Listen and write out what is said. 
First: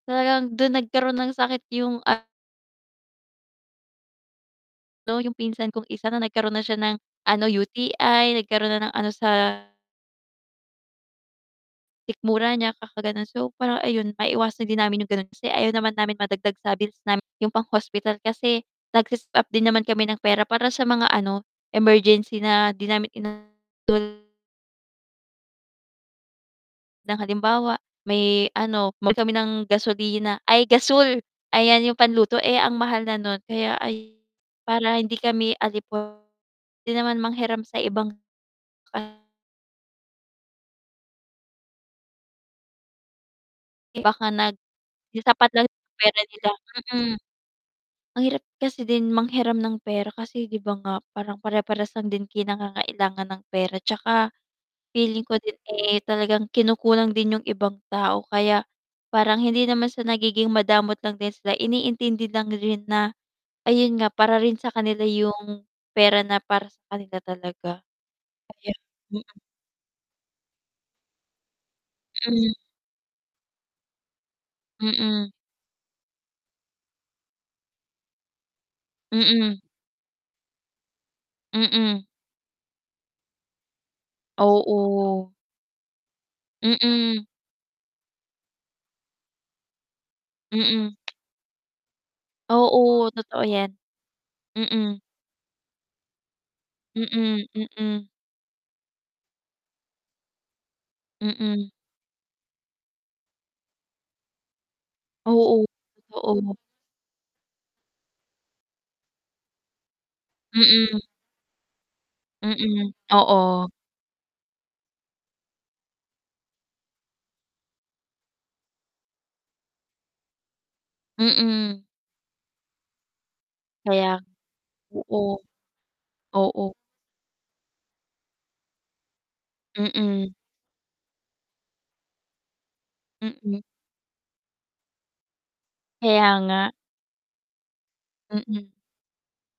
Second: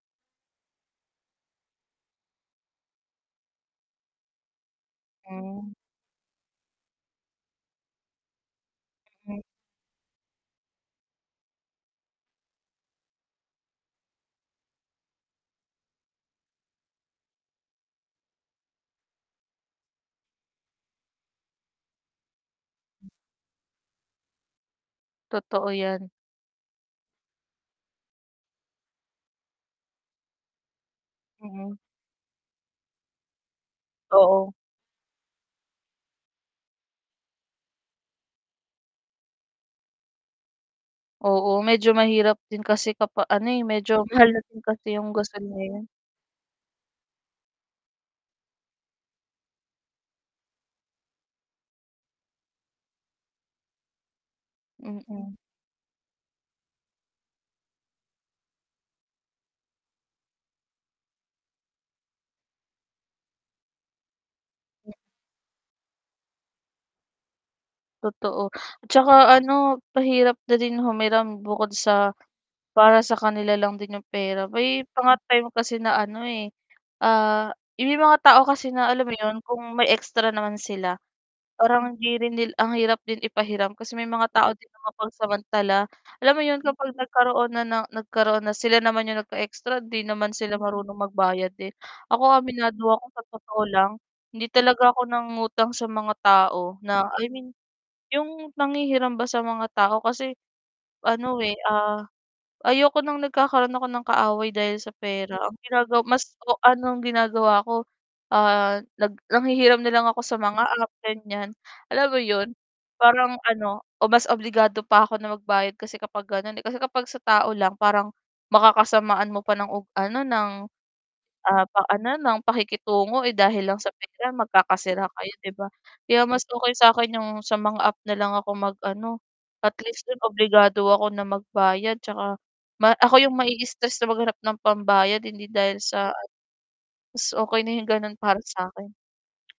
Talagang dun nagkaroon ng sakit yung a no, yung Hmm. pinsan kong isa na nagkaroon na siya ng ano UTI, nagkaroon na ng ano sa Mm. sikmura niya kakagano'n, so parang ayun, maiwasan din namin yung ganun. Kasi ayaw naman namin madagdag sa bills namin yung pang-hospital kasi nagse-save up din naman kami ng pera para sa mga ano emergency na di namin ina [unintelligible] Totoo yan. Ng halimbawa may ano, bumili kami ng gasolina ay gasul Mm. ayan yung panluto. Eh, ang mahal na nun kaya ayun Oo. para hindi kami alipo [unintelligible] di naman manghiram sa ibang [unintelligible] Oo, medyo mahirap din kasi kapa ano, eh, medyo Baka mahal na nag din kasi yung yung gasul sapat lang ngayon. yung pera nila, mm. Ang hirap kasi din manghiram ng pera kasi 'di ba nga parang pare-parehas lang din kayong nangangailangan ng pera tsaka feeling ko Mm. din, eh, talagang kinukulang din yung ibang tao kaya parang hindi naman sa nagiging madamot lang din sila, iniintindi lang din na ayun nga, para rin sa kanila yung pera na para sa kanila talaga. Totoo. Ayun, At tsaka mm. ano pahirap na din humiram bukod sa Mm. para sa kanila lang din yung pera. May mga Mm. time kasi na ano, eh, may mga tao kasi na alam mo yun Mm. kung may extra naman sila, parang Mm. hindi rin nil ang hirap din ipahiram kasi may mga tao din na Oo. mapagsamantala alam mo 'yon, kapag Mm. nagkaroon na ng nagkaroon na sila naman yung nag-extra hindi naman sila Mm. marunong magbayad din. Ako aminado ako Oo, sa totoo totoo yan. lang, hindi talaga Mm. ako nangutang sa mga tao na, I Mm, mean mm. yung nanghihiram ba sa mga tao. Kasi, ano, eh, Mm. ah, ayoko ng nagkakaroon ako ng kaaway dahil sa pera. Ang Oo, ginagawa mas o totoo. anong ginagawa ko, ah, nag nanghihiram na lang ako sa mga app, Mm. ganyan. Alam mo yun, Mm, parang oo. ano o mas obligado pa ako na magbayad kasi kapag ganon, eh. Kasi kapag sa tao lang parang makakasamaan mo pa ng ano ng, ah, pa Mm. ano yun, ng pakikitungo, eh, dahil lang sa Kaya, pera magkakasira oo. kayo 'di ba? Kaya mas okay Oo. sa'kin yung sa mga app nalang ako mag-ano, at least don Mm. obligado ako na magbayad tsaka ma ako yung Mm. ma-i-stress na maghanap ng pambayad hindi dahil sa Kaya ano, nga. mas okay na yung ganun para Mm. sa'kin.